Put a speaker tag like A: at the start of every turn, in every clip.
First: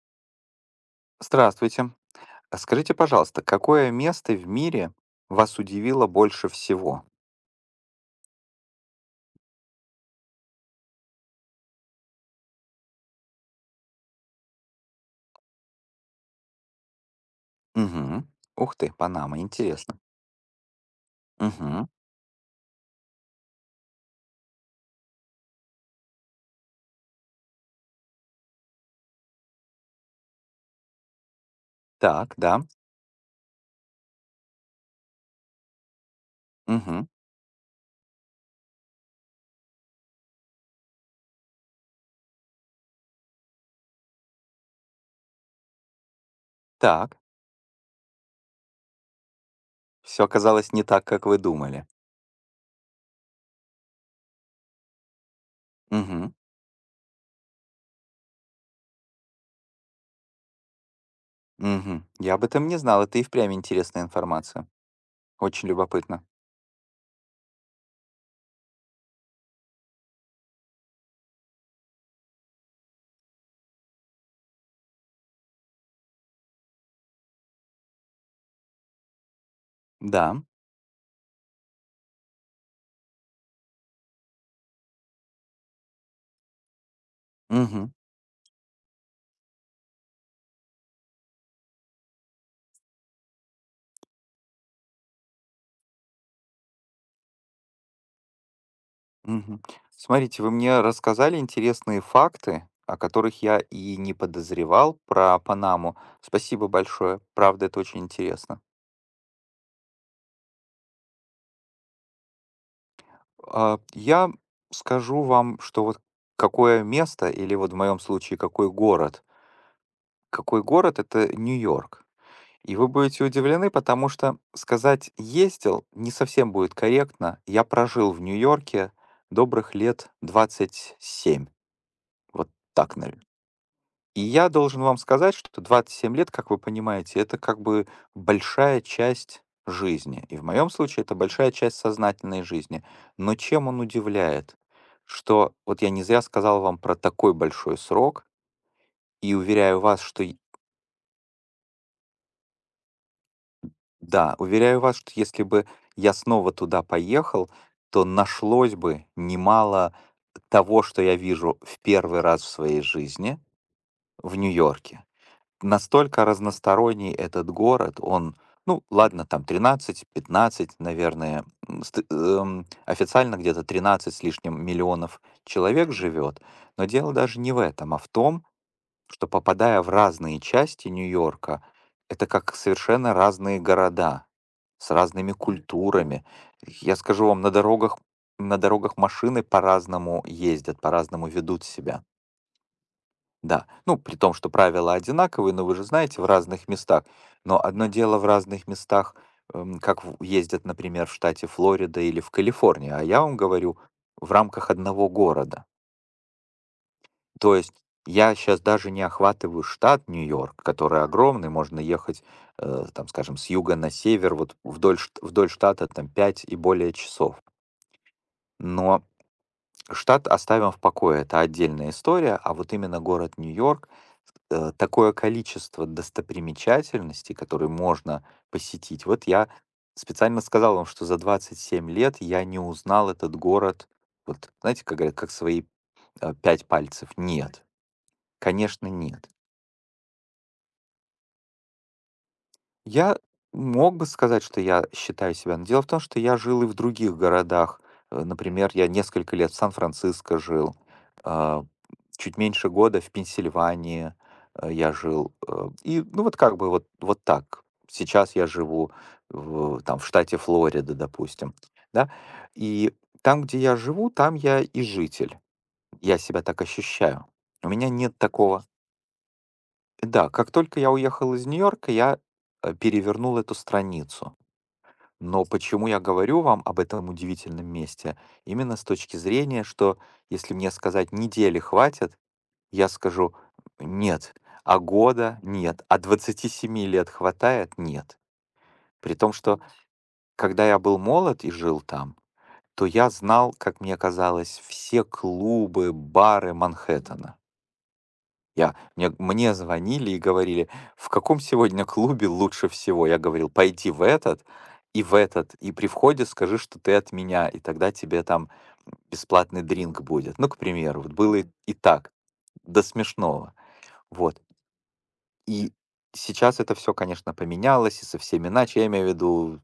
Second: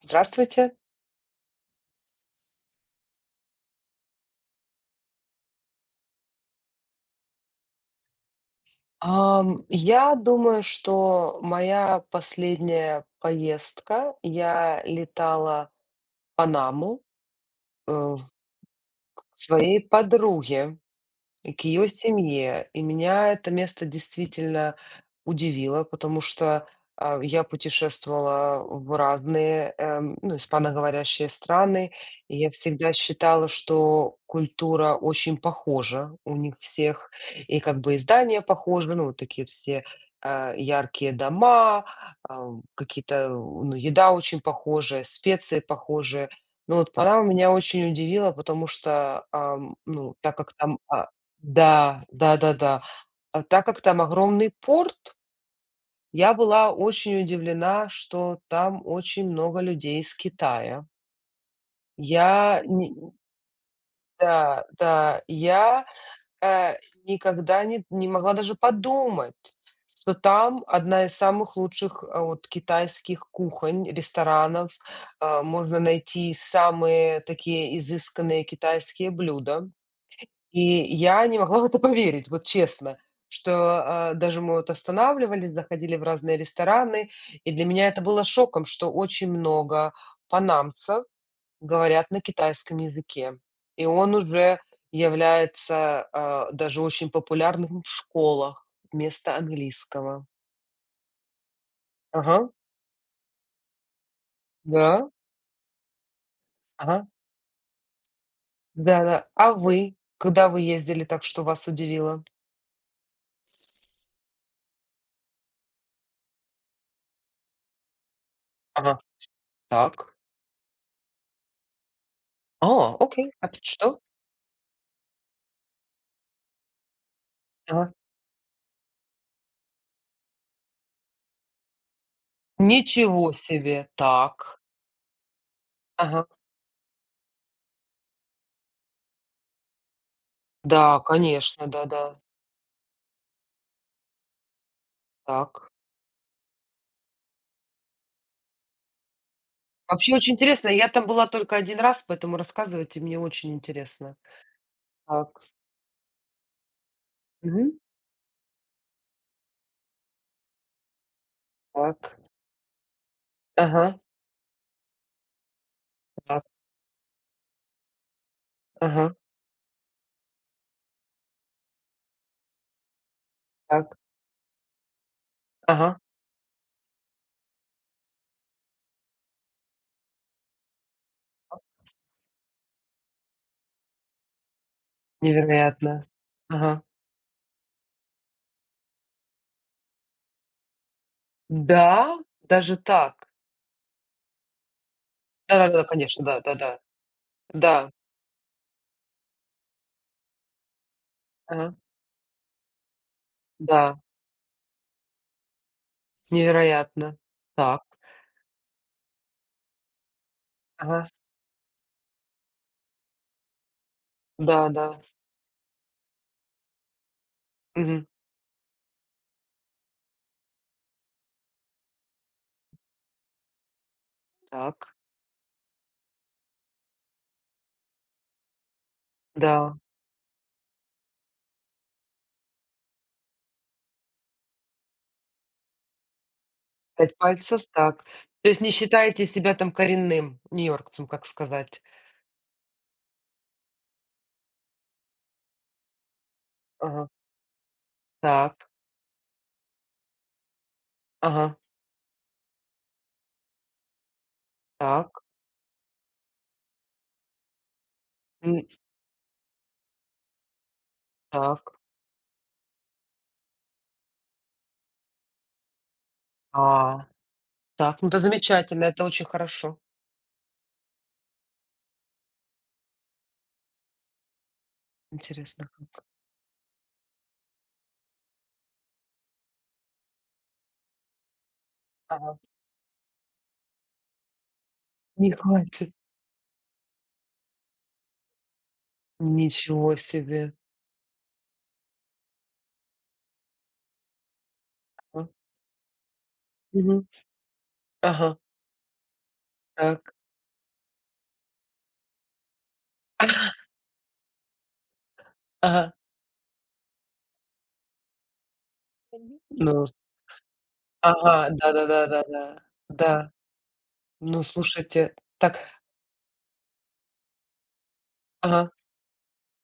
A: Здравствуйте.
B: Здравствуйте. А, скажите, пожалуйста, какое место в мире вас удивило больше всего?
A: Я думаю, что моя последняя поездка, я летала в Панаму, э,
B: Угу. Ух ты,
A: к
B: Панама,
A: своей
B: интересно.
A: подруге. И к ее
B: Угу.
A: семье. И меня это место действительно удивило, потому что я путешествовала в разные, ну, испаноговорящие страны,
B: Так,
A: и я
B: да.
A: всегда считала, что культура очень похожа у них
B: Угу.
A: всех, и как бы и здания похожи, ну, вот такие вот все, яркие дома, какие-то, ну, еда очень похожая, специи похожие. Ну вот
B: Так.
A: Панама меня очень удивила, потому что, ну,
B: Все
A: так как
B: оказалось
A: там,
B: не так, как вы думали.
A: да, да-да-да. А так как там огромный порт,
B: Угу.
A: я была очень удивлена, что там очень много людей из Китая.
B: Угу. Я об
A: Я
B: этом не
A: ни
B: знал. Это и впрямь интересная
A: Да,
B: информация.
A: да,
B: Очень любопытно.
A: э, никогда не могла даже подумать, что там одна из самых лучших, вот китайских кухонь, ресторанов. Можно найти самые такие изысканные китайские блюда.
B: Да.
A: И я не могла в это поверить, вот честно, что, даже мы вот останавливались, заходили в разные рестораны, и для меня
B: Угу.
A: это было шоком, что очень много панамцев говорят на китайском языке. И он уже является, даже очень популярным в школах вместо
B: Угу.
A: английского.
B: Смотрите, вы мне рассказали интересные
A: Ага,
B: факты, о которых я и не подозревал
A: да,
B: про Панаму. Спасибо
A: ага,
B: большое. Правда, это очень интересно.
A: да-да. А вы? Когда вы ездили так, что вас удивило?
B: Я скажу вам, что вот какое место или вот в моем случае какой
A: Ага,
B: город.
A: так.
B: Какой город- это Нью-Йорк. И вы
A: О,
B: будете
A: окей. А тут
B: удивлены,
A: что?
B: потому что сказать "ездил" не совсем будет корректно. Я
A: Ага.
B: прожил в Нью-Йорке добрых лет 27. Вот. Так, наве
A: Ничего себе!
B: и я
A: Так.
B: должен вам сказать, что 27
A: Ага.
B: лет, как вы понимаете, это как бы большая часть жизни. И в моем
A: Да,
B: случае это большая
A: конечно,
B: часть
A: да-да.
B: сознательной жизни. Но чем он удивляет? Что
A: Так.
B: вот я не зря сказал вам про такой большой срок, и уверяю вас,
A: Вообще очень интересно. Я там была только один раз, поэтому рассказывайте, мне очень интересно.
B: да, уверяю вас, что если
A: Так.
B: бы я снова туда поехал,
A: Мгм.
B: то нашлось бы немало того, что я вижу в
A: Так.
B: первый раз в своей жизни
A: Ага.
B: в Нью-Йорке. Настолько
A: Так.
B: разносторонний этот город. Он, ну,
A: Ага.
B: ладно, там 13-15, наверное, официально где-то
A: Так.
B: 13 с лишним миллионов человек
A: Ага.
B: живет, но дело даже не в этом, а в том, что, попадая в разные части Нью-Йорка, это как совершенно разные города с разными
A: Невероятно.
B: культурами.
A: Ага.
B: Я скажу вам, на дорогах машины по-разному ездят, по-разному ведут себя.
A: Да? Даже так?
B: Да, ну, при том, что правила одинаковые, но вы
A: Да-да-да,
B: же знаете,
A: конечно,
B: в разных
A: да-да-да.
B: местах. Но одно
A: Да.
B: дело в разных местах, ездят, например, в штате
A: Ага.
B: Флорида или в Калифорнии, а я вам говорю
A: Да.
B: в рамках одного города.
A: Невероятно.
B: То есть
A: Так.
B: я сейчас даже не охватываю штат Нью-Йорк, который
A: Ага.
B: огромный. Можно ехать, там, скажем, с юга на север, вот
A: Да-да.
B: вдоль, вдоль штата там 5 и более часов.
A: Мгм.
B: Но штат оставим в покое, это отдельная история, а вот именно город Нью-Йорк,
A: Так.
B: такое количество достопримечательностей, которые можно посетить. Вот я
A: Да.
B: специально сказал вам, что за 27 лет я не узнал этот город, вот знаете, как говорят, как свои пять пальцев.
A: Пять пальцев,
B: Нет,
A: так. То есть не
B: конечно,
A: считаете
B: нет.
A: себя там коренным нью-йоркцем, как сказать?
B: Я мог бы сказать, что я считаю себя, но дело в том, что я жил и в
A: Ага.
B: других городах.
A: Так,
B: Например, я несколько лет в Сан-Франциско жил,
A: ага,
B: а, чуть меньше года в Пенсильвании я
A: так,
B: жил. И, ну, вот как бы вот, вот так. Сейчас я
A: м,
B: живу в, там, в штате Флорида, допустим,
A: так,
B: да? И там, где я живу, там я и житель. Я себя так
A: а,
B: ощущаю. У меня
A: так. Ну,
B: нет
A: это
B: такого.
A: замечательно, это очень хорошо.
B: Да, как только я уехал из Нью-Йорка, я, перевернул эту страницу. Но
A: Интересно
B: почему я
A: как.
B: говорю вам об этом удивительном месте? Именно с точки зрения, что если мне сказать недели хватит,
A: Ага.
B: я скажу нет, а
A: Не
B: года нет,
A: хватит.
B: а 27 лет хватает нет. При том, что,
A: Ничего себе.
B: когда я был молод и жил там, то я знал, как мне казалось, все
A: А,
B: клубы, бары
A: мгм.
B: Манхэттена.
A: Ага,
B: Я мне мне звонили
A: так.
B: и говорили: "В каком сегодня клубе лучше всего?" Я говорил: "Пойди в этот, и при
A: Ага.
B: входе скажи, что ты от меня, и тогда тебе там бесплатный
A: Ну,
B: дринк будет". Ну, к примеру, вот было и
A: ага,
B: и так,
A: да-да-да-да-да.
B: до
A: Да.
B: смешного. Вот.
A: Ну, слушайте, так,
B: И сейчас это все, конечно, поменялось, и совсем
A: ага.
B: иначе, я имею в виду,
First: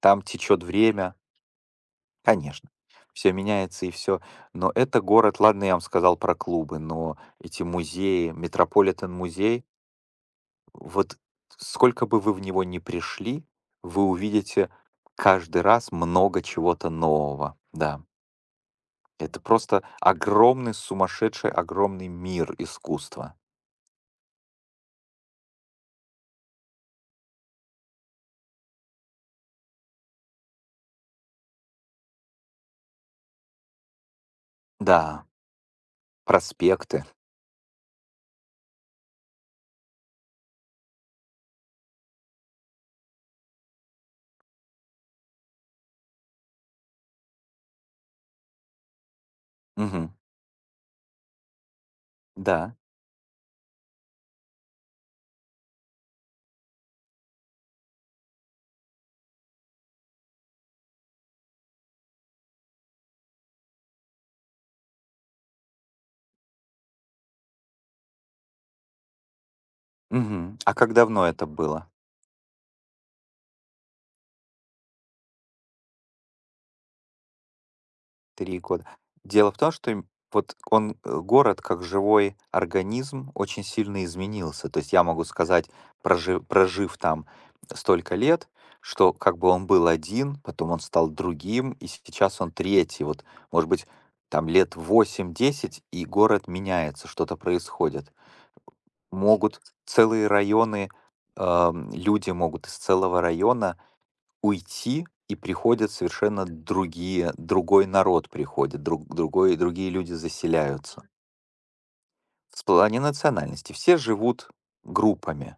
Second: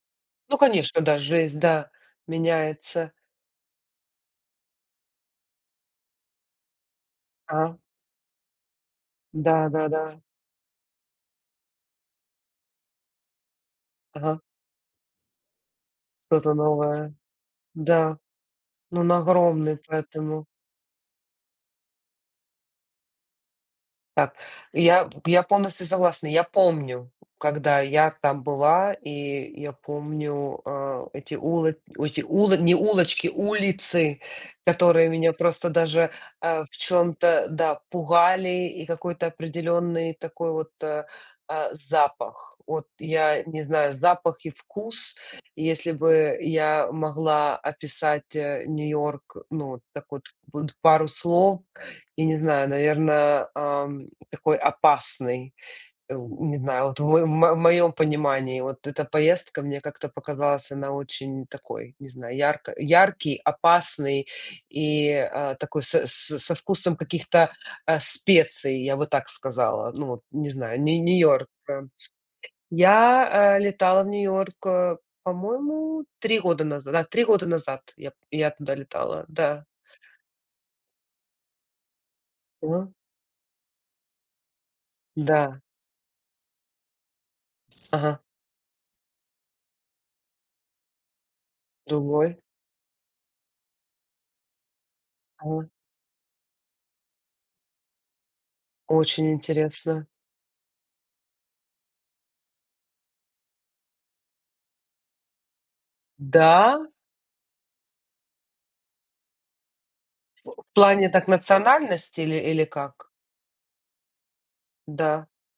B: там
A: Ну,
B: течет
A: конечно,
B: время.
A: да, жизнь, да,
B: Конечно,
A: меняется.
B: все меняется и все. Но это город. Ладно, я вам сказал про клубы, но эти
A: Ага.
B: музеи, Метрополитен-музей.
A: Да-да-да.
B: Вот сколько бы вы в него ни пришли, вы
A: Ага.
B: увидите каждый раз много
A: Что-то
B: чего-то
A: новое.
B: нового. Да,
A: Да, но он
B: это
A: огромный,
B: просто
A: поэтому
B: огромный, сумасшедший, огромный мир искусства.
A: так, я полностью согласна. Я помню, когда я там была, и я помню, эти уло не улочки, улицы, которые
B: Да,
A: меня просто даже, в
B: проспекты.
A: чем то да, пугали, и какой-то определенный такой вот, запах. Вот я не знаю, запах и вкус. И если бы я могла описать, Нью-Йорк, ну, вот так
B: Мгм.
A: вот, вот пару слов, я не знаю,
B: Да.
A: наверное, такой опасный. Не знаю, вот в моем понимании вот эта поездка мне как-то показалась, она очень такой, не знаю, ярко яркий, опасный и, такой со вкусом каких-то, специй, я бы так сказала. Ну вот, не
B: Мгм. А
A: знаю,
B: как
A: Нью
B: давно это
A: Нью-Йорк.
B: было?
A: Я, летала в Нью-Йорк, по-моему, 3 года назад. Да, 3 года назад я
B: три
A: туда
B: года.
A: летала,
B: Дело в
A: да.
B: том, что им вот он, город как живой
A: Мгм.
B: организм, очень сильно изменился. То есть я могу
A: Да.
B: сказать, прожив там столько
A: Ага.
B: лет, что как бы он был один, потом он стал другим, и
A: Другой.
B: сейчас он третий. Вот, может быть, там лет
A: Ага.
B: 8-10 и город меняется, что-то происходит.
A: Очень
B: Могут
A: интересно.
B: целые районы, люди могут из целого района уйти, и приходят совершенно
A: Да?
B: другие другой народ приходит, другие люди
A: В
B: заселяются.
A: плане так национальности или
B: В плане
A: как?
B: национальности все живут
A: Да.
B: группами.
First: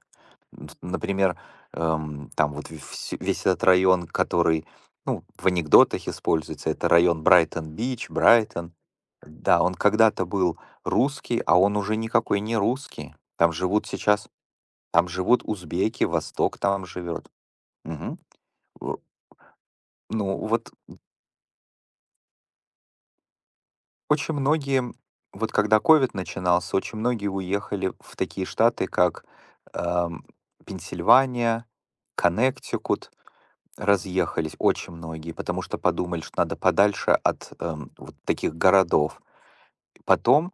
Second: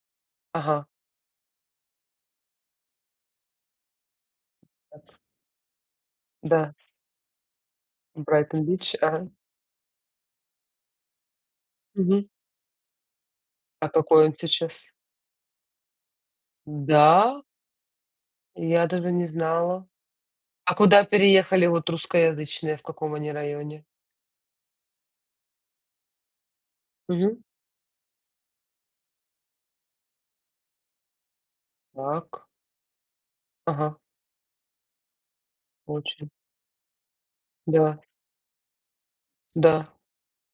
B: Д
A: Ага.
B: Например, там вот вс весь этот район, который, ну, в анекдотах используется,
A: Да,
B: это район Брайтон-Бич, Брайтон.
A: Брайтон-Бич. Ага.
B: Да, он когда-то был русский, а он уже
A: Мгм.
B: никакой не русский. Там живут
A: А какой
B: сейчас
A: он сейчас?
B: там живут узбеки, Восток там
A: Да,
B: живет. Мгм.
A: я
B: В
A: даже не знала.
B: Ну, вот.
A: А куда переехали вот русскоязычные, в каком они районе?
B: Очень многие, вот когда ковид начинался, очень многие
A: Мгм.
B: уехали в такие штаты, как ам, Пенсильвания,
A: Так.
B: Коннектикут,
A: Ага,
B: разъехались очень многие, потому что подумали,
A: очень.
B: что надо подальше от
A: Да,
B: вот таких городов.
A: да.
B: Потом,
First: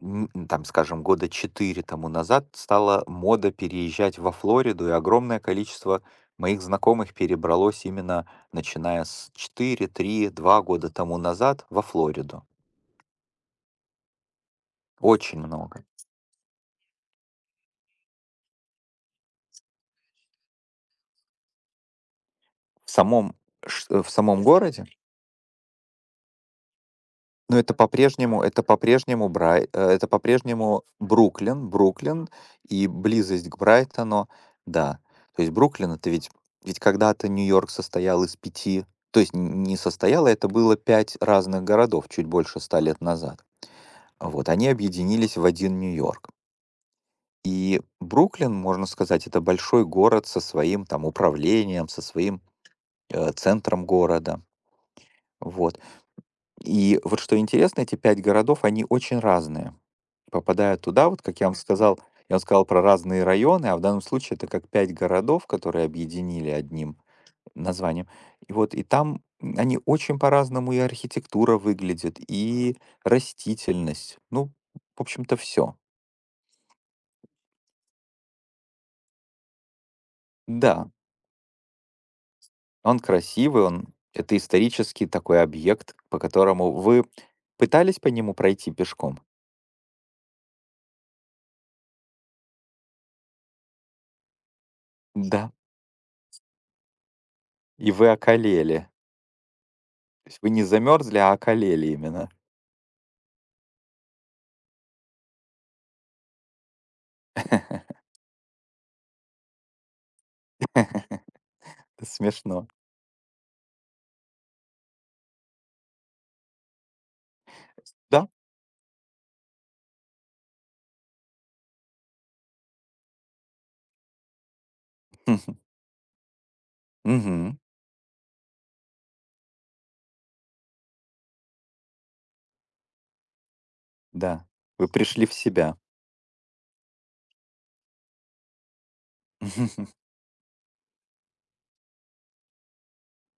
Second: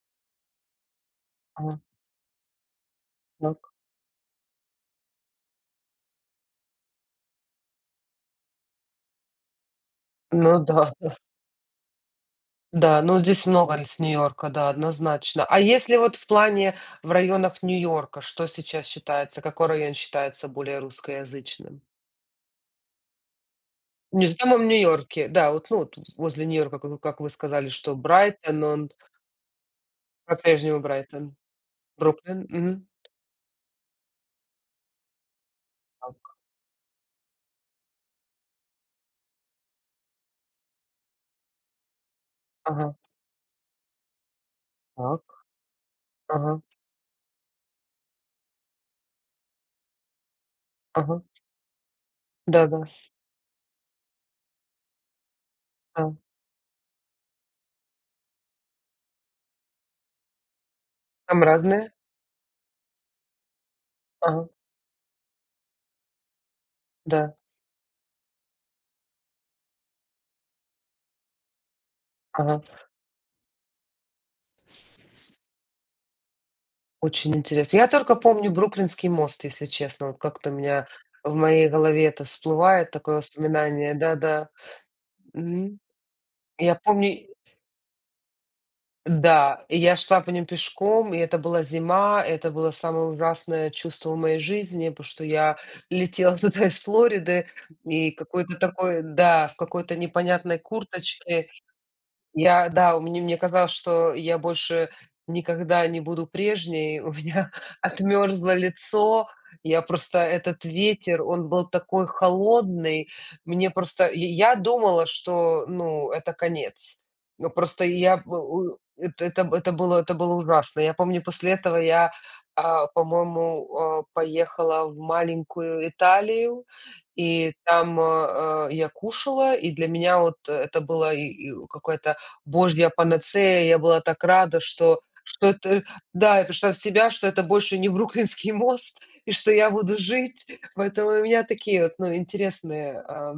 B: там, скажем, года
A: Ага,
B: четыре тому назад стала мода
A: так.
B: переезжать во Флориду, и огромное количество моих знакомых перебралось именно начиная с 4, 3,
A: Ну
B: два
A: да,
B: года
A: да.
B: тому назад во Флориду.
A: Да, ну здесь много с Нью-Йорка, да,
B: Очень
A: однозначно. А
B: много.
A: если вот в районах Нью-Йорка, что сейчас считается, какой район считается более русскоязычным?
B: В самом в
A: Не в
B: самом
A: самом
B: городе?
A: Нью-Йорке, да, вот, ну, вот возле Нью-Йорка, как вы
B: Но
A: сказали,
B: это
A: что
B: по-прежнему,
A: Брайтон, он по-прежнему Брайтон.
B: Бруклин,
A: Бруклин, мгм.
B: и близость к Брайтону, да. То есть Бруклин- это ведь,
A: Так,
B: когда-то Нью-Йорк состоял из пяти, то есть н не состоял, а это было 5 разных городов чуть больше ста
A: ага,
B: лет назад. Вот, они
A: так,
B: объединились в один Нью-Йорк.
A: ага,
B: И Бруклин, можно сказать, это большой город со своим там
A: ага.
B: управлением, со своим,
A: Да-да,
B: центром города. Вот.
A: да. Да.
B: И вот что интересно, эти 5 городов, они очень разные. Попадая туда, вот как
A: Там разные.
B: я вам сказал про разные районы, а в данном случае
A: Ага,
B: это как 5 городов, которые объединили одним
A: да,
B: названием. И вот там они очень по-разному, и архитектура выглядит,
A: ага.
B: и растительность. Ну, в общем-то, все.
A: Очень интересно. Я только помню Бруклинский мост, если честно. Вот как-то у меня
B: Да,
A: в моей голове это всплывает,
B: он
A: такое
B: красивый, он
A: воспоминание.
B: это
A: Да-да.
B: исторический такой
A: Мгм.
B: объект, по которому
A: Я
B: вы
A: помню.
B: пытались по нему пройти пешком?
A: Да, и я шла по ним пешком, и это была зима, это было самое ужасное чувство в моей жизни, потому что
B: Да.
A: я летела туда из Флориды,
B: И вы
A: и какой-то
B: околели.
A: такой, да, в какой-то
B: То есть вы
A: непонятной
B: не замерзли, а
A: курточке.
B: околели именно.
A: Я, да, у меня мне казалось, что я больше никогда не буду прежней. У меня отмерзло лицо. Я просто этот ветер, он был
B: Это
A: такой
B: смешно.
A: холодный. Мне просто И я думала, что, ну, это конец. Но просто я
B: Да?
A: б у это б это было ужасно. Я помню, после этого я, по-моему, поехала в маленькую Италию, и
B: Мгм.
A: там, я кушала, и для меня вот это было и какое-то. Боже, я панацея. Я была так
B: Да.
A: рада,
B: Вы
A: что
B: пришли в
A: что
B: себя.
A: это. Да, я пришла в себя, что это больше не Бруклинский мост и что я буду жить. Поэтому у меня такие вот, ну, интересные,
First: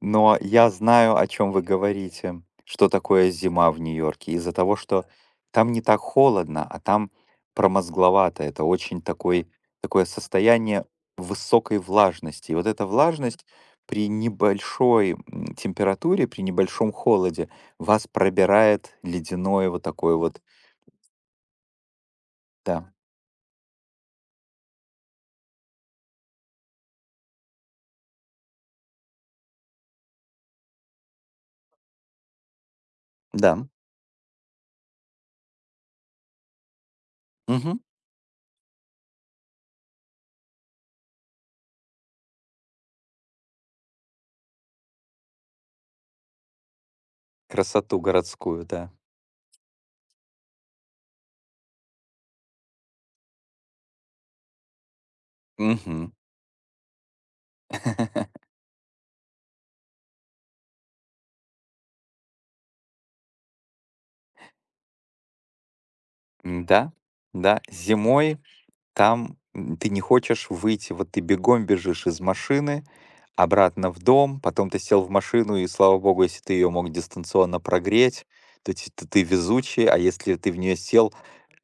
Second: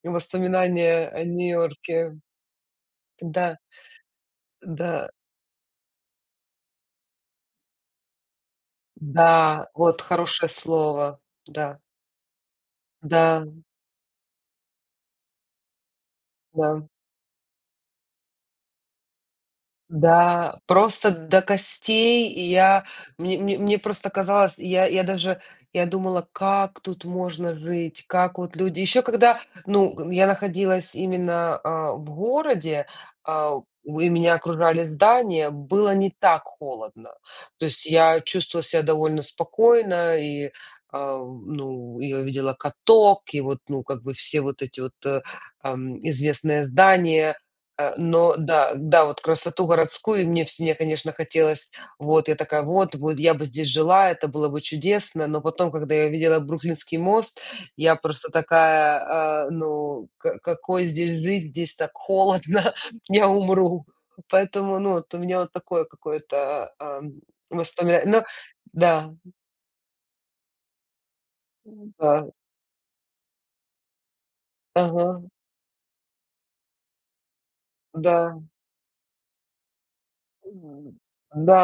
B: Но я
A: воспоминания
B: знаю,
A: о
B: о чем вы
A: Нью-Йорке.
B: говорите, что такое
A: Да,
B: зима в Нью-Йорке. Из-за того, что
A: да,
B: там не так холодно, а там промозгловато. Это очень такой,
A: да, вот
B: такое
A: хорошее
B: состояние
A: слово. Да,
B: высокой влажности. И вот эта
A: да,
B: влажность при небольшой температуре, при
A: да.
B: небольшом холоде вас пробирает ледяное вот такое вот.
A: Да, просто до костей. И я,
B: Да.
A: мне просто казалось, я даже я думала, как тут можно жить, как вот люди. Еще когда, ну, г я находилась именно, в городе, а,
B: Да.
A: у и меня окружали здания, было не так холодно. То
B: Мгм.
A: есть я чувствовала себя довольно спокойно и, ну, я видела каток, и вот, ну, как бы все вот эти вот, известные здания.
B: Красоту
A: Но
B: городскую,
A: да,
B: да.
A: да, вот красоту городскую мне вс мне, конечно, хотелось. Вот я такая: "Вот вот я бы здесь жила, это было бы чудесно". Но потом, когда я
B: Мгм.
A: видела Бруклинский мост, я просто такая, ну, ка какой здесь жить, здесь так холодно, я умру. Поэтому, ну, вот у меня вот такое какое-то,
B: Да,
A: ам,
B: да.
A: воспомина но
B: Зимой
A: да,
B: там, ты не хочешь выйти. Вот ты бегом бежишь из
A: да,
B: машины, обратно в дом, потом ты сел
A: ага,
B: в машину, и, слава богу, если ты ее мог дистанционно прогреть,
A: да,
B: то ты везучий, а если ты в нее
A: м,
B: сел,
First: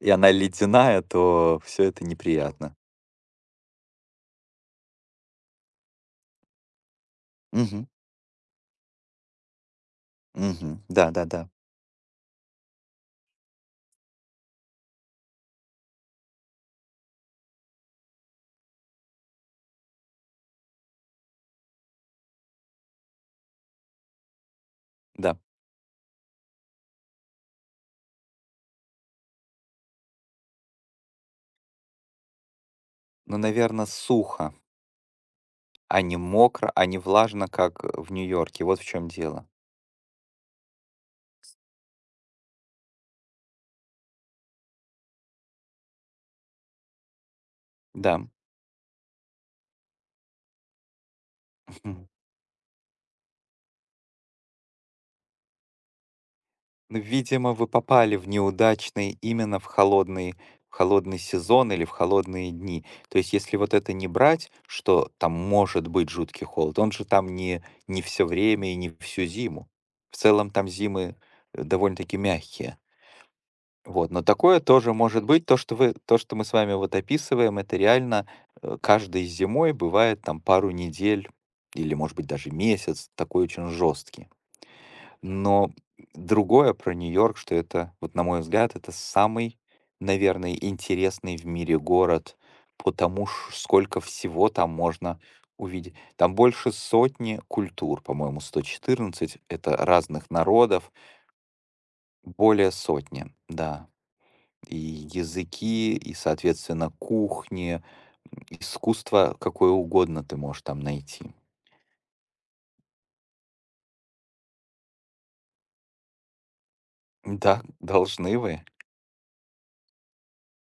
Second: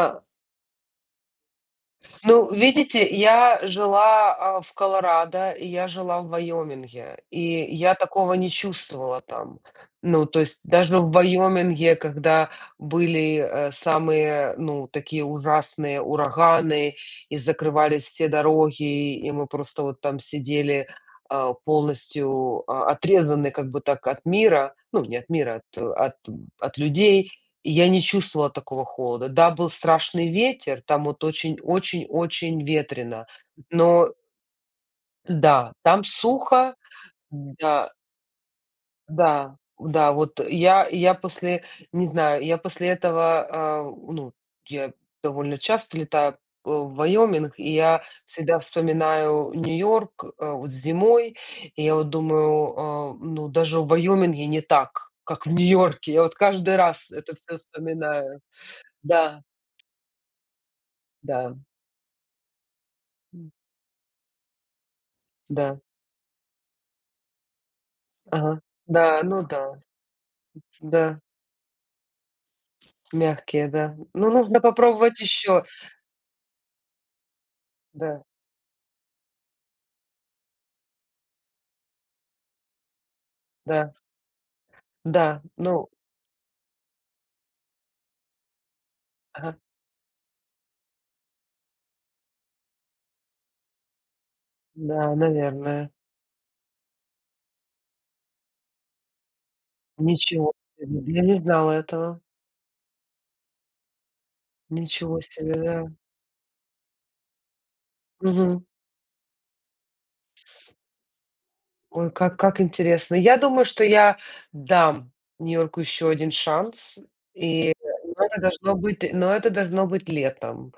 B: и она ледяная, то все это
A: Ну,
B: неприятно.
A: видите, я жила, в Колорадо, и я жила в Вайоминге, и
B: Мгм,
A: я такого не чувствовала там. Ну, то есть
B: мгм.
A: даже в
B: Да-да-да, да. Да,
A: Вайоминге, когда были, самые, ну, такие ужасные ураганы и закрывались все дороги, и мы просто вот там сидели, полностью, отрезаны как бы так от мира, ну, не от
B: да.
A: мира, от от людей. И я не чувствовала такого холода. Да, был страшный ветер, там вот очень очень очень ветрено,
B: Ну, наверное,
A: но
B: сухо,
A: да,
B: а
A: там
B: не мокро,
A: сухо.
B: а не влажно, как,
A: Да,
B: в Нью-Йорке. Вот в чем дело.
A: да, да, вот я, после, не знаю, я после этого, ну, я довольно часто летаю, в Вайоминг, и я
B: Да.
A: всегда вспоминаю Нью-Йорк, вот зимой. И я вот думаю, ну, даже в Вайоминге не так, как в Нью-Йорке. Я вот каждый
B: Ну,
A: раз это
B: видимо,
A: все
B: вы попали в
A: вспоминаю.
B: неудачный,
A: Да,
B: именно в холодный
A: да.
B: сезон или в холодные дни. То есть,
A: М,
B: если вот это не брать, что там
A: да,
B: может быть жуткий холод, он же там не все
A: ага.
B: время и не
A: Да,
B: всю
A: ну да,
B: зиму. В целом там зимы
A: да,
B: довольно-таки мягкие.
A: мягкие, да.
B: Вот. Но
A: Ну, нужно
B: такое тоже
A: попробовать
B: может быть. То,
A: еще.
B: что, мы с вами вот описываем, это
A: Да,
B: реально каждой зимой бывает там пару недель или, может быть, даже месяц такой очень
A: да,
B: жесткий.
A: да,
B: Но
A: ну,
B: другое про Нью-Йорк, что это, вот на мой взгляд, это
A: ага,
B: самый, наверное, интересный в мире город, потому сколько всего там
A: да,
B: можно
A: наверное.
B: увидеть. Там больше сотни культур, по-моему, 114 это разных
A: Ничего
B: народов,
A: себе, я не знала этого.
B: более сотни, да. И
A: Ничего себе, да.
B: языки, и, соответственно, кухни,
A: Мгм.
B: искусство какое угодно ты можешь там найти.
A: Ой, как интересно. Я думаю, что я дам Нью-Йорку еще один шанс,
B: Да, должны вы.
A: но это должно быть летом.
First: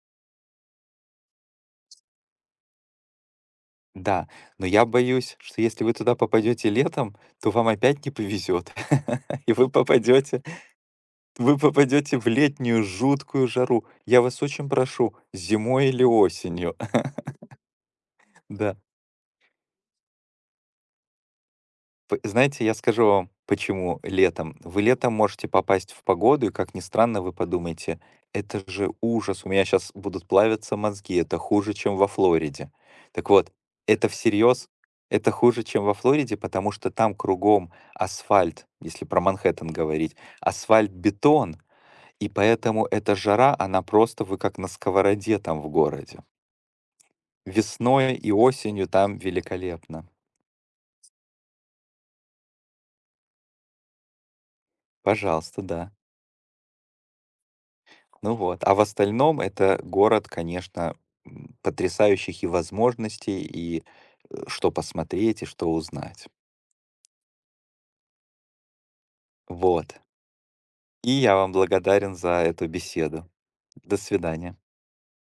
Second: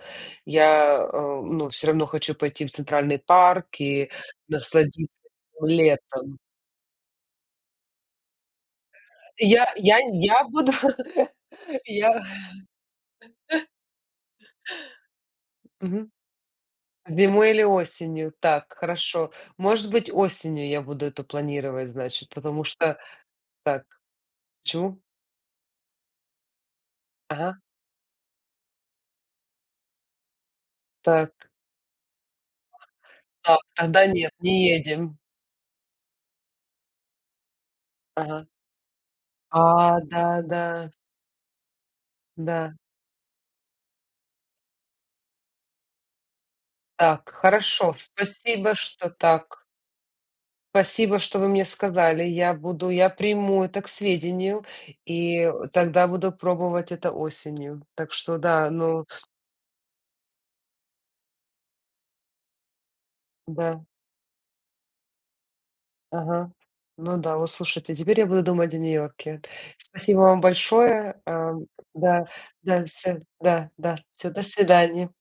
A: Я, ну, все равно хочу пойти в Центральный парк и
B: Да, но я
A: насладиться
B: боюсь, что если вы туда
A: летом.
B: попадете летом, то вам опять не повезет, и
A: Я я я буду
B: вы
A: я
B: попадете в летнюю жуткую жару. Я вас очень прошу, зимой или
A: Мгм.
B: осенью,
A: Зимой или осенью? Так,
B: да.
A: хорошо. Может быть, осенью я буду это планировать,
B: П
A: значит, потому
B: Знаете, я
A: что...
B: скажу вам,
A: Так,
B: почему летом. Вы
A: почему?
B: летом можете попасть в погоду, и, как ни странно, вы
A: Ага,
B: подумаете: "Это же ужас, у меня сейчас будут плавиться мозги,
A: так,
B: это хуже, чем во Флориде". Так вот,
A: так, тогда
B: это
A: нет, не
B: всерьез,
A: едем.
B: это хуже, чем во Флориде, потому что там кругом
A: Ага.
B: асфальт, если про Манхэттен говорить,
A: Да-да, да.
B: асфальт-бетон, и
A: Да.
B: поэтому эта жара, она просто вы как на сковороде там в городе.
A: Так, хорошо,
B: Весной и
A: спасибо,
B: осенью
A: что
B: там
A: так.
B: великолепно.
A: Спасибо, что вы мне сказали. Я приму это к сведению, и
B: Пожалуйста, да.
A: тогда буду пробовать это осенью. Так
B: Ну
A: что
B: вот,
A: да,
B: а в
A: ну
B: остальном это город, конечно, потрясающих и возможностей,
A: да.
B: и что посмотреть, и что узнать.
A: Ага. Ну да, вот слушайте, теперь я буду думать о Нью-Йорке.
B: Вот.
A: Спасибо вам
B: И
A: большое.
B: я вам благодарен
A: Да,
B: за эту беседу.
A: да,
B: До
A: да, все до
B: свидания.
A: свидания.